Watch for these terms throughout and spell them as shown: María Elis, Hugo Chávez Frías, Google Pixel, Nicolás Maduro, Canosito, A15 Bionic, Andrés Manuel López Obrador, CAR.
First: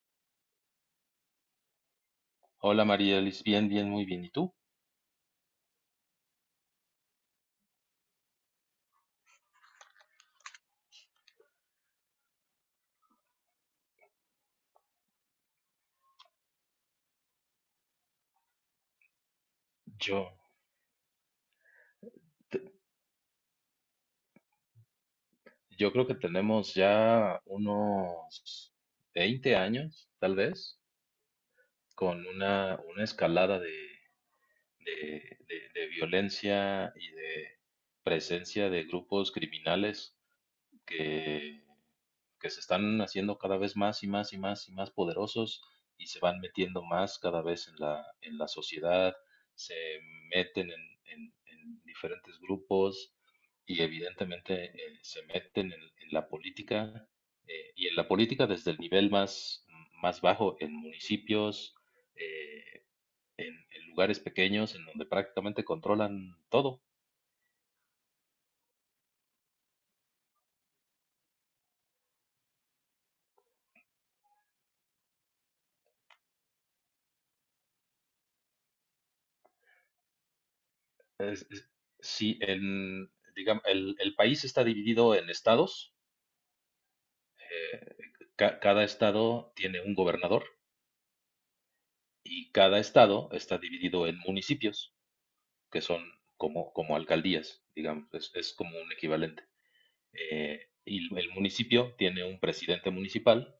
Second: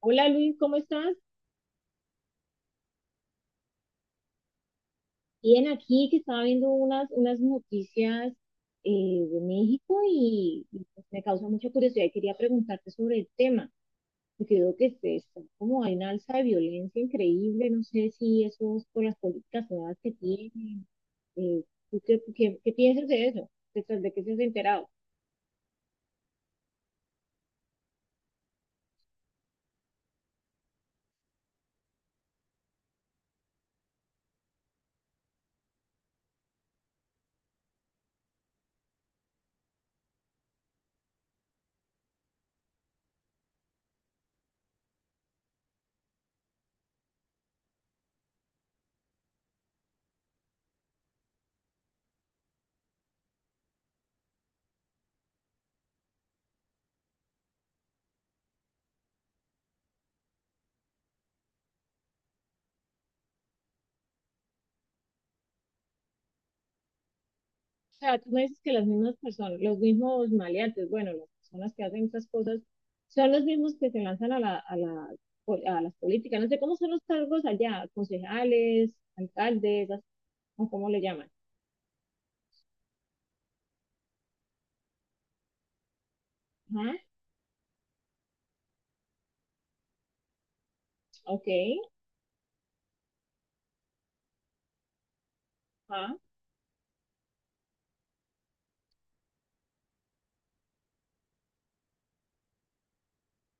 Hola Luis, ¿cómo estás? Hola María Elis, muy bien. ¿Y tú? Bien, aquí que estaba viendo unas noticias de México y pues me causa mucha curiosidad y quería preguntarte sobre el tema, porque veo que está como hay una alza de violencia increíble, no sé si eso es por las políticas nuevas que Yo, tienen. Eh, ¿Tú qué piensas de eso? De qué se has enterado? yo creo que tenemos ya unos 20 años, tal vez, con una escalada de violencia y de presencia de grupos criminales que, que se están haciendo cada vez más y más y más y más poderosos y se van metiendo más cada vez en la sociedad, se meten en diferentes grupos y evidentemente se meten en la política y en la política desde el nivel más bajo, en municipios, eh, en lugares pequeños, en donde prácticamente controlan todo. O sea, tú me dices que las mismas personas, los mismos maleantes, bueno, las personas que hacen esas cosas, son los mismos que se lanzan a las políticas. No sé cómo son los cargos allá, concejales, alcaldes, o cómo le llaman. es- es- sí, en, digamos, el país está dividido en estados. Ajá, eh, Cada estado tiene un gobernador ok, y cada estado está dividido en municipios, que son ajá, como alcaldías, digamos, es como un equivalente. Y el municipio tiene un presidente municipal,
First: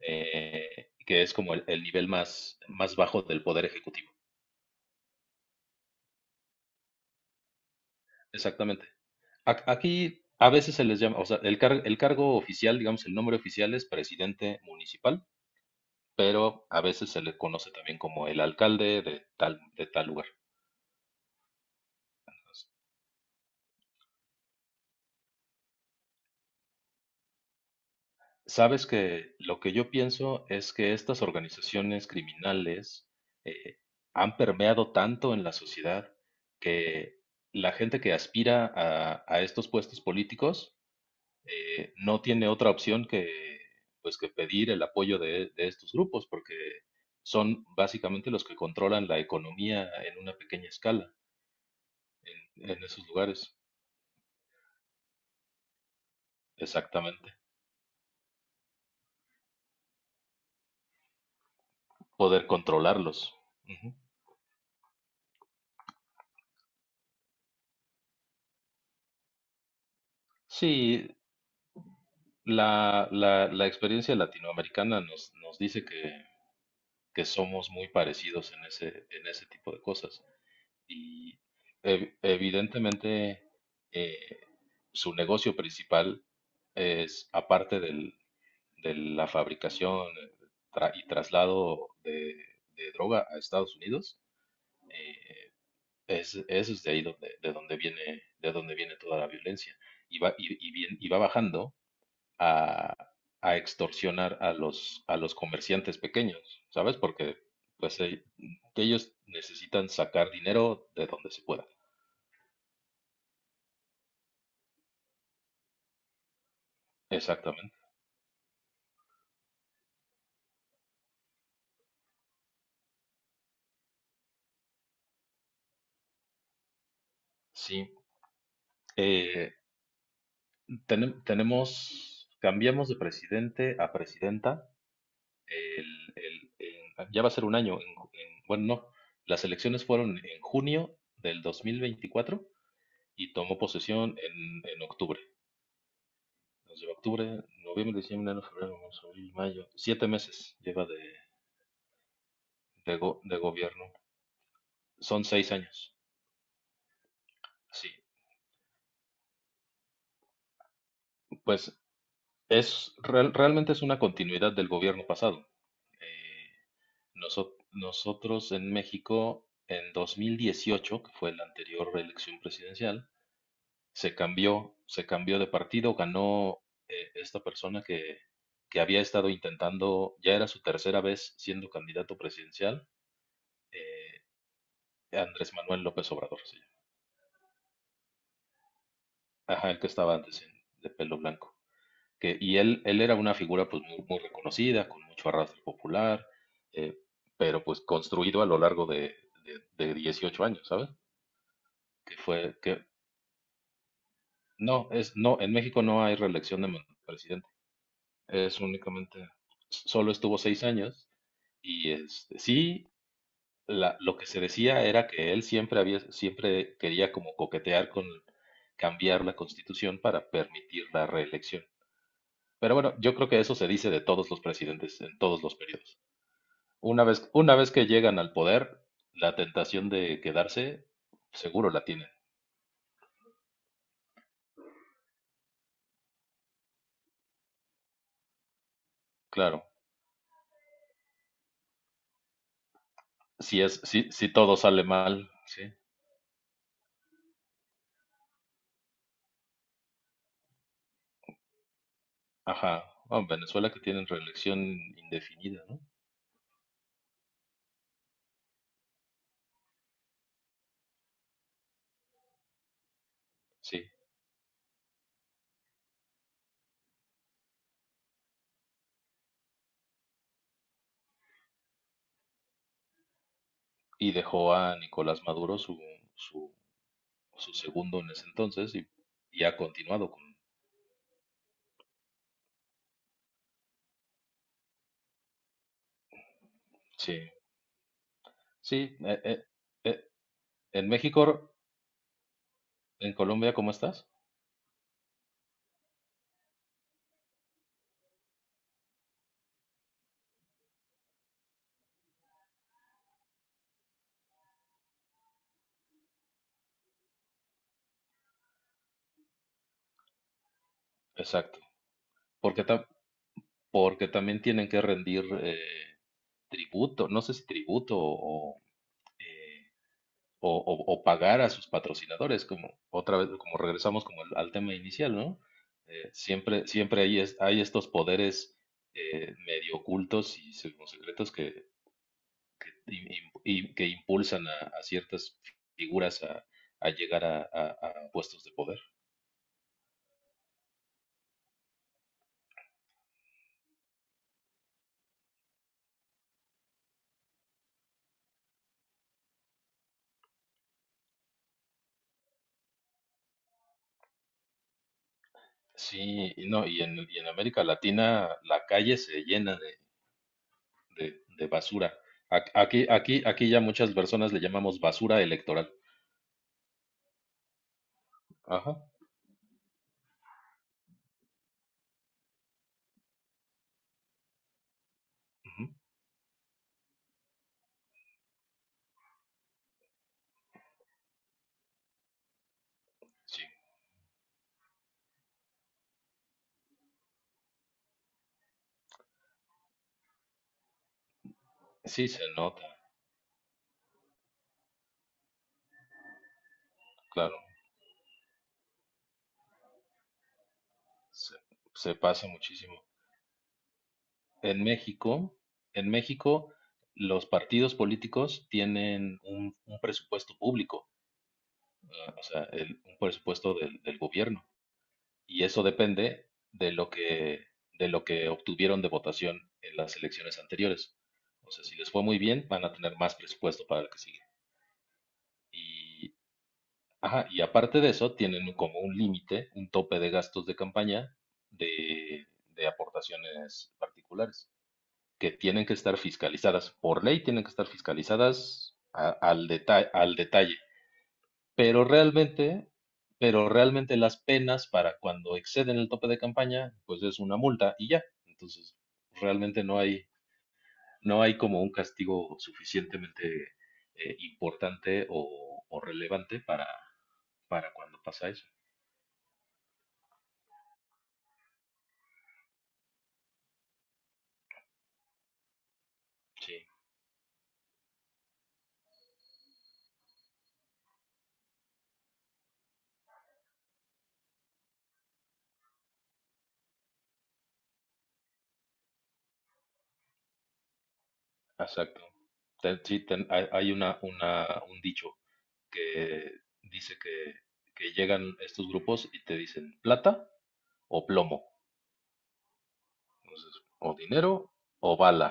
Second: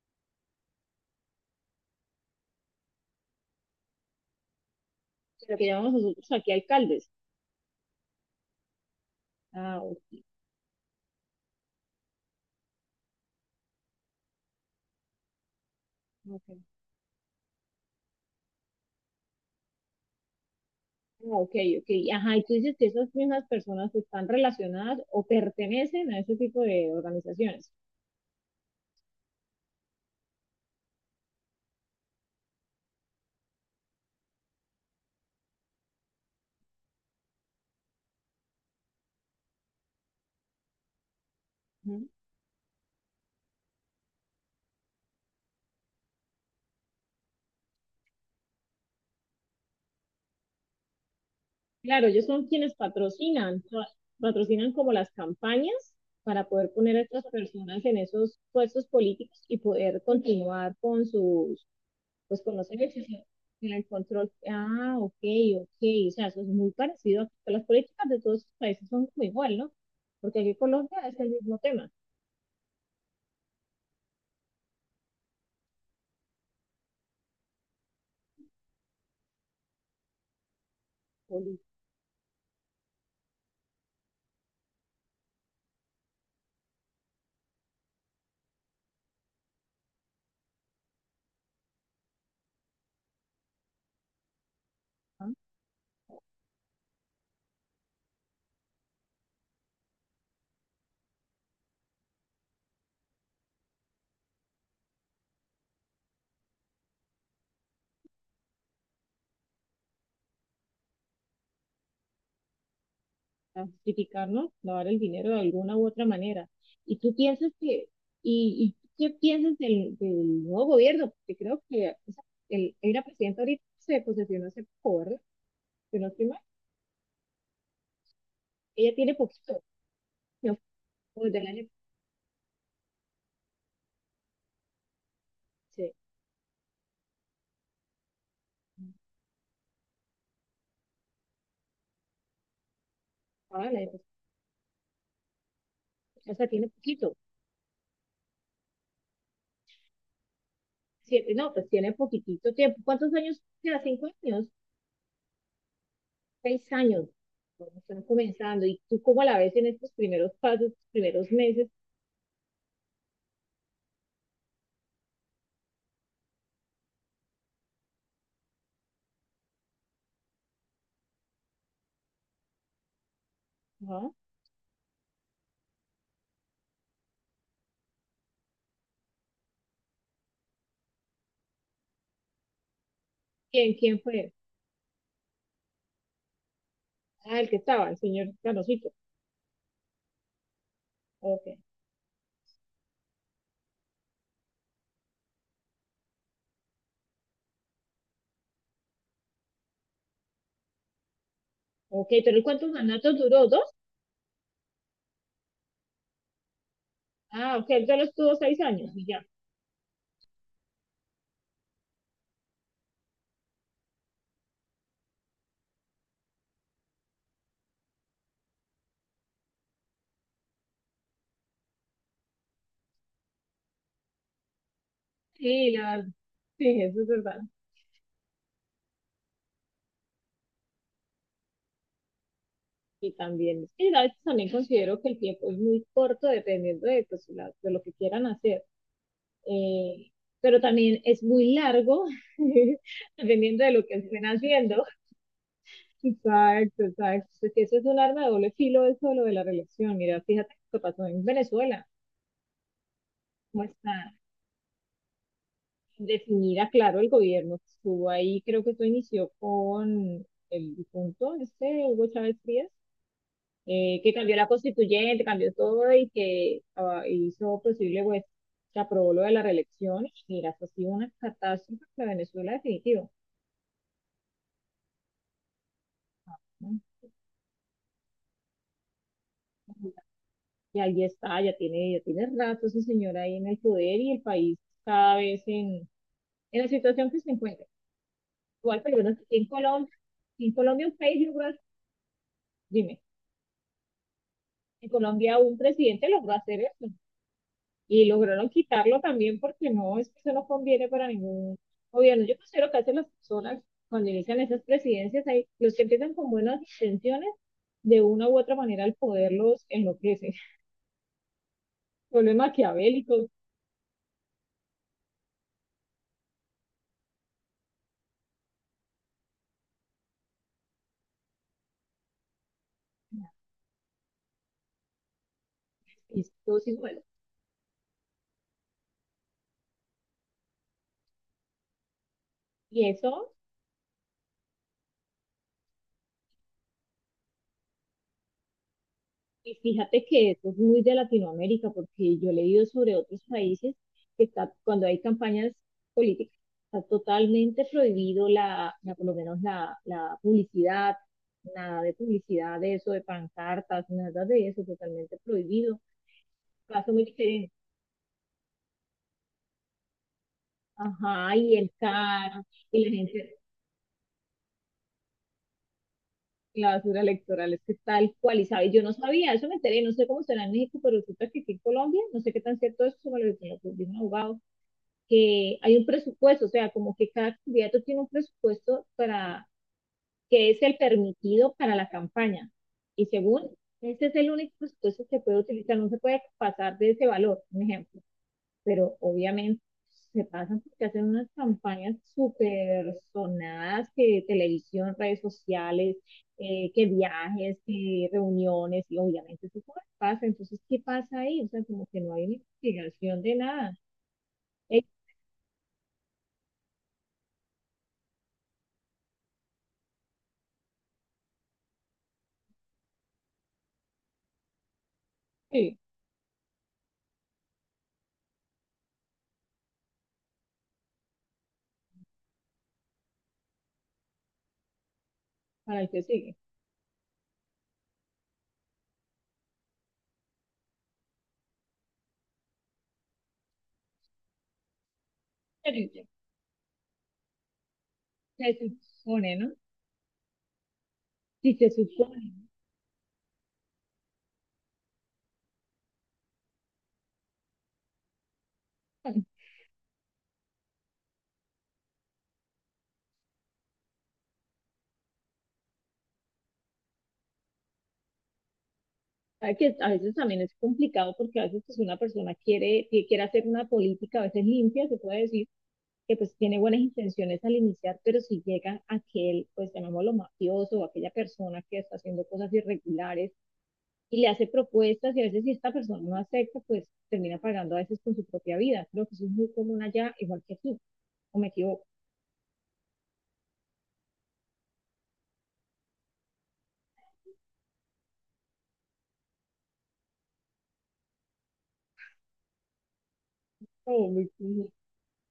que es como el nivel más bajo del poder ejecutivo. lo que llamamos nosotros aquí alcaldes. Exactamente. Ah, Aquí ok, a veces se les llama, o sea, el cargo oficial, digamos, el nombre oficial es presidente municipal, ok, pero a veces se le conoce también como el alcalde de de tal lugar. ah, ok, ok, ajá, y tú dices que esas mismas personas están relacionadas o pertenecen a ese tipo de organizaciones. Sabes que lo que yo pienso es que estas organizaciones criminales eh, han permeado tanto en la sociedad que la gente que aspira a estos puestos políticos, no tiene otra opción pues, que pedir el apoyo de estos grupos, porque son básicamente los que controlan la economía en una pequeña escala Claro, ellos son quienes en esos lugares. Patrocinan como las campañas para poder poner a estas Exactamente. personas en esos puestos políticos y poder continuar con sus, pues Poder con los ejercicios controlarlos. en el Ujú. control. Ah, ok, ok, o sea, eso es muy parecido a que las políticas de todos los países son como igual, ¿no? Porque aquí en Colombia Sí, es el mismo tema, la experiencia latinoamericana nos dice que somos muy parecidos en en ese tipo de cosas. Y política. Evidentemente eh, su negocio principal es, aparte de la fabricación, y traslado de droga a Estados Unidos. eh, Eso es de ahí donde, de donde viene toda la violencia. Y va bajando a, a extorsionar a a los comerciantes pequeños, ¿sabes? Porque pues eh, ellos necesitan sacar dinero de donde se pueda. A justificarnos, lavar el dinero de alguna u otra manera. Y tú piensas Exactamente. que, y qué piensas del nuevo gobierno, porque creo que, o sea, el, hay una presidenta ahorita que se posesionó hace poco, ¿verdad? Si no estoy mal, Sí. ella tiene Eh, poquito, no, del año, Tenemos, cambiamos de presidente a presidenta. El, se- ya va a ser un año. En ju- en- bueno, no. Las elecciones fueron en junio del 2024 y tomó ah, el año, posesión en octubre. o sea, tiene Nos lleva poquito, octubre, noviembre, diciembre, enero, febrero, marzo, abril, mayo. 7 meses lleva siete, no, pues tiene poquitito tiempo. ¿Cuántos de años? Ya, gobierno. cinco años, Son 6 años. seis años. Bueno, Sí, están comenzando, y tú cómo la ves en estos primeros pasos, primeros meses. pues realmente es una continuidad del gobierno pasado. Eh, Nosotros en México en 2018, que fue la anterior elección presidencial, Ajá. Se cambió de partido, ganó esta persona que había estado intentando, ya era su tercera vez siendo candidato presidencial. ¿Quién, quién eh, fue? Andrés Manuel López Obrador, sí. Ah, el que estaba, el señor Canosito. Ajá, el que estaba de pelo Ok, blanco. Y él era una figura, pues muy reconocida, con mucho arrastre popular, eh, pero pues construido a lo largo de 18 años, ¿sabes? ok, Que pero ¿el, fue, cuántos que mandatos duró? ¿Dos? No, en México no hay reelección de presidente, Ah, ok, él solo estuvo seis es años y ya. únicamente, solo estuvo 6 años. Y este, sí, lo que se decía era que él siempre había, siempre quería como coquetear con cambiar la constitución para permitir la reelección. Pero bueno, yo creo que eso se dice de todos los presidentes en todos los Sí, la periodos. verdad. Sí, eso Una es vez, verdad. una vez que llegan al poder, la tentación de quedarse, seguro la tienen, Y también, es que a veces también considero que el tiempo es muy corto dependiendo de, pues, de lo que quieran hacer. claro. Eh, pero también es muy largo Si dependiendo de es, lo que si, estén Si todo haciendo. sale mal, sí. Exacto, exacto. Porque eso es un arma de doble filo, eso de lo de la relación. Mira, fíjate lo que pasó en Venezuela. Ajá. Ah, en ¿Cómo Venezuela que tienen está? reelección indefinida, ¿no? Definida, claro, el gobierno que estuvo ahí, creo que esto inició con el difunto, este Hugo Chávez Frías, Sí. Que cambió la constituyente, cambió todo y que, ah, hizo posible, pues, se aprobó lo de la reelección. Y mira, eso ha sido una catástrofe para Venezuela, definitivo. Y dejó a Nicolás Maduro su ¿No? su segundo en ese entonces, y ha continuado con... Y ahí está, ya tiene rato ese señor ahí en el poder y el país cada vez en la situación que se Sí, encuentra. Igual, sí. pero bueno, aquí eh, en Colombia en un país México, rural, dime. en Colombia, ¿cómo estás? En Colombia un presidente logró hacer eso y lograron quitarlo también porque no, es que eso no conviene para ningún gobierno. Yo considero que hacen las personas cuando inician esas presidencias, hay, los que empiezan con buenas intenciones, de una u otra manera al poder los enloquece, Exacto. vuelven Porque, ta- maquiavélicos, Porque también tienen que rendir tributo, no sé si tributo eh, o pagar a sus patrocinadores, como otra vez, como regresamos como al tema inicial, ¿no? Siempre hay estos poderes medio ocultos y secretos y y- y- eso. y que impulsan a ciertas figuras a llegar a puestos de poder. Y fíjate que eso es muy de Latinoamérica, porque yo he leído sobre otros países que está, cuando hay campañas políticas, está totalmente prohibido por lo menos la publicidad, nada de publicidad de eso, de pancartas, nada de eso, totalmente prohibido. Sí, y no, Caso muy y en diferente. América Latina la calle se llena Ajá, de y el basura. CAR, y la gente, Aquí ya muchas personas le llamamos basura electoral. la basura electoral es que es tal cual, y sabe, yo Ajá, no sabía, eso me enteré, no sé cómo será en México, pero resulta que aquí en Colombia, no sé qué tan cierto es, eso me lo dijo un abogado, que ujú, hay un presupuesto, o sea, como que cada candidato tiene un presupuesto para que es el permitido para la campaña. Y sí, según, este es el único presupuesto que puede utilizar, no se puede pasar de ese valor, un ejemplo, pero obviamente se pasan porque hacen unas campañas sí se nota, súper sonadas que televisión, redes sociales, que claro, viajes, que reuniones, y obviamente eso se pasa. Entonces, ¿qué pasa se, ahí? O sea, como se que no hay pasa una muchísimo. investigación de nada. En Eh, México, en México, los partidos políticos tienen un presupuesto público, eh, o sea, un presupuesto del del gobierno. Y eso sí, depende de lo que obtuvieron de votación en las elecciones anteriores. O sea, si les fue muy bien, van a tener más presupuesto para el que sigue. para el que Y, sigue. ajá, y aparte de eso, tienen como un límite, un tope de gastos de campaña de, de aportaciones particulares, que tienen que estar Terrible. fiscalizadas. Por ley tienen que estar Se fiscalizadas supone, al ¿no? detalle, al detalle. Si se Pero supone. realmente, pero realmente las penas para cuando exceden el tope de campaña, pues es una multa y ya. Entonces, realmente no hay como un castigo suficientemente importante o relevante para cuando pasa eso. Sabe que a veces también es complicado porque a veces, pues, una persona quiere, que quiere hacer una política, a veces limpia, se puede decir, que pues Sí, tiene buenas intenciones al iniciar, pero si llega aquel, pues llamémoslo mafioso, o aquella persona que está haciendo cosas irregulares y le hace propuestas y a veces si esta persona no acepta, pues termina pagando a veces con su propia vida. Creo que eso es muy común allá, igual que aquí, o me equivoco. exacto. Hay hay un dicho que dice que llegan estos grupos y te dicen plata o plomo, entonces, o Oh, muy, dinero muy, o bala.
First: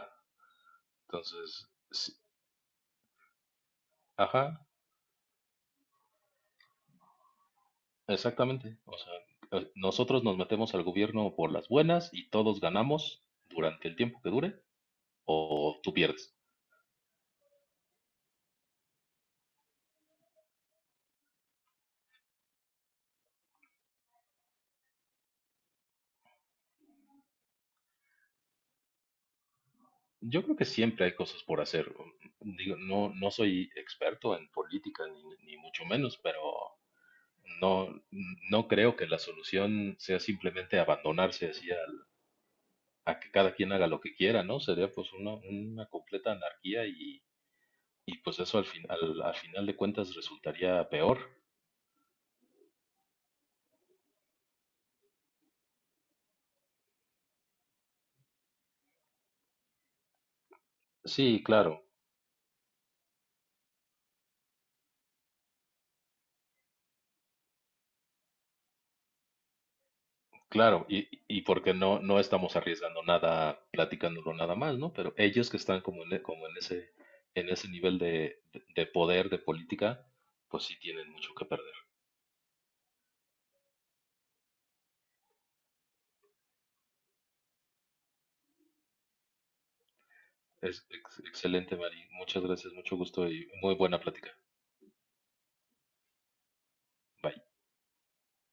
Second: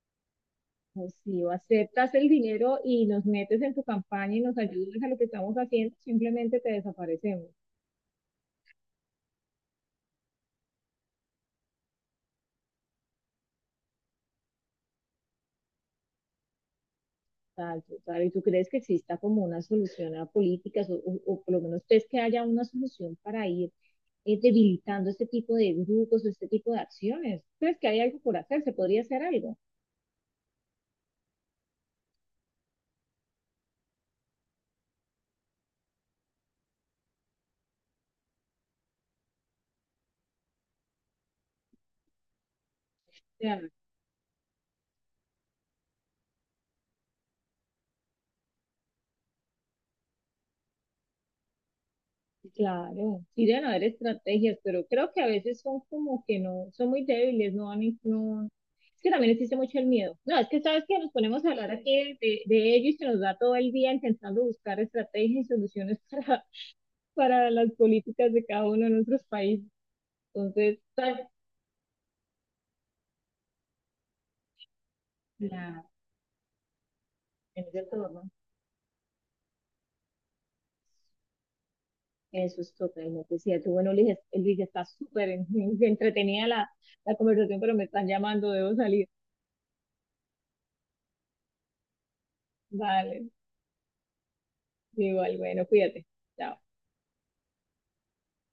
pues si o Entonces, si- aceptas el dinero y nos metes en tu campaña y nos Ajá, ayudas a lo que estamos haciendo, simplemente te desaparecemos. exactamente. O sea, nosotros nos metemos al gobierno por las buenas y todos ganamos durante el tiempo que dure o tú pierdes. Tal, tal. ¿Y tú crees que exista como una solución a políticas o, o por lo menos crees que haya una solución para ir debilitando este tipo de grupos o este tipo de acciones? ¿Crees que hay algo por hacer? ¿Se podría hacer algo? O Yo creo que siempre hay cosas por hacer. Digo, no soy experto en política ni, ni mucho menos, pero no, no creo que la solución sea simplemente a que cada sea, quien haga lo que quiera, ¿no? Sería pues una completa anarquía y pues eso al fin, al al final de cuentas resultaría peor. claro, sí deben haber estrategias, pero creo que a veces son como que no, son muy débiles, no van, no, es que también existe mucho el miedo. No, es que sabes que nos Sí, ponemos a hablar claro. aquí de, de ello y se nos da todo el día intentando buscar estrategias y soluciones para las políticas de cada uno de nuestros países. Entonces, Claro, y porque no, no estamos arriesgando nada, platicándolo nada más, ¿no? Pero ellos que están la, como como en en en ese ese nivel entorno, de poder, de política, pues sí tienen mucho que perder. eso es totalmente cierto. Bueno, Luis, Luis está súper entretenida la, la conversación, pero me están llamando, debo salir. Excelente, Mari. Muchas gracias, mucho Vale, gusto y muy buena plática. igual, bueno, cuídate. Chao. Bye.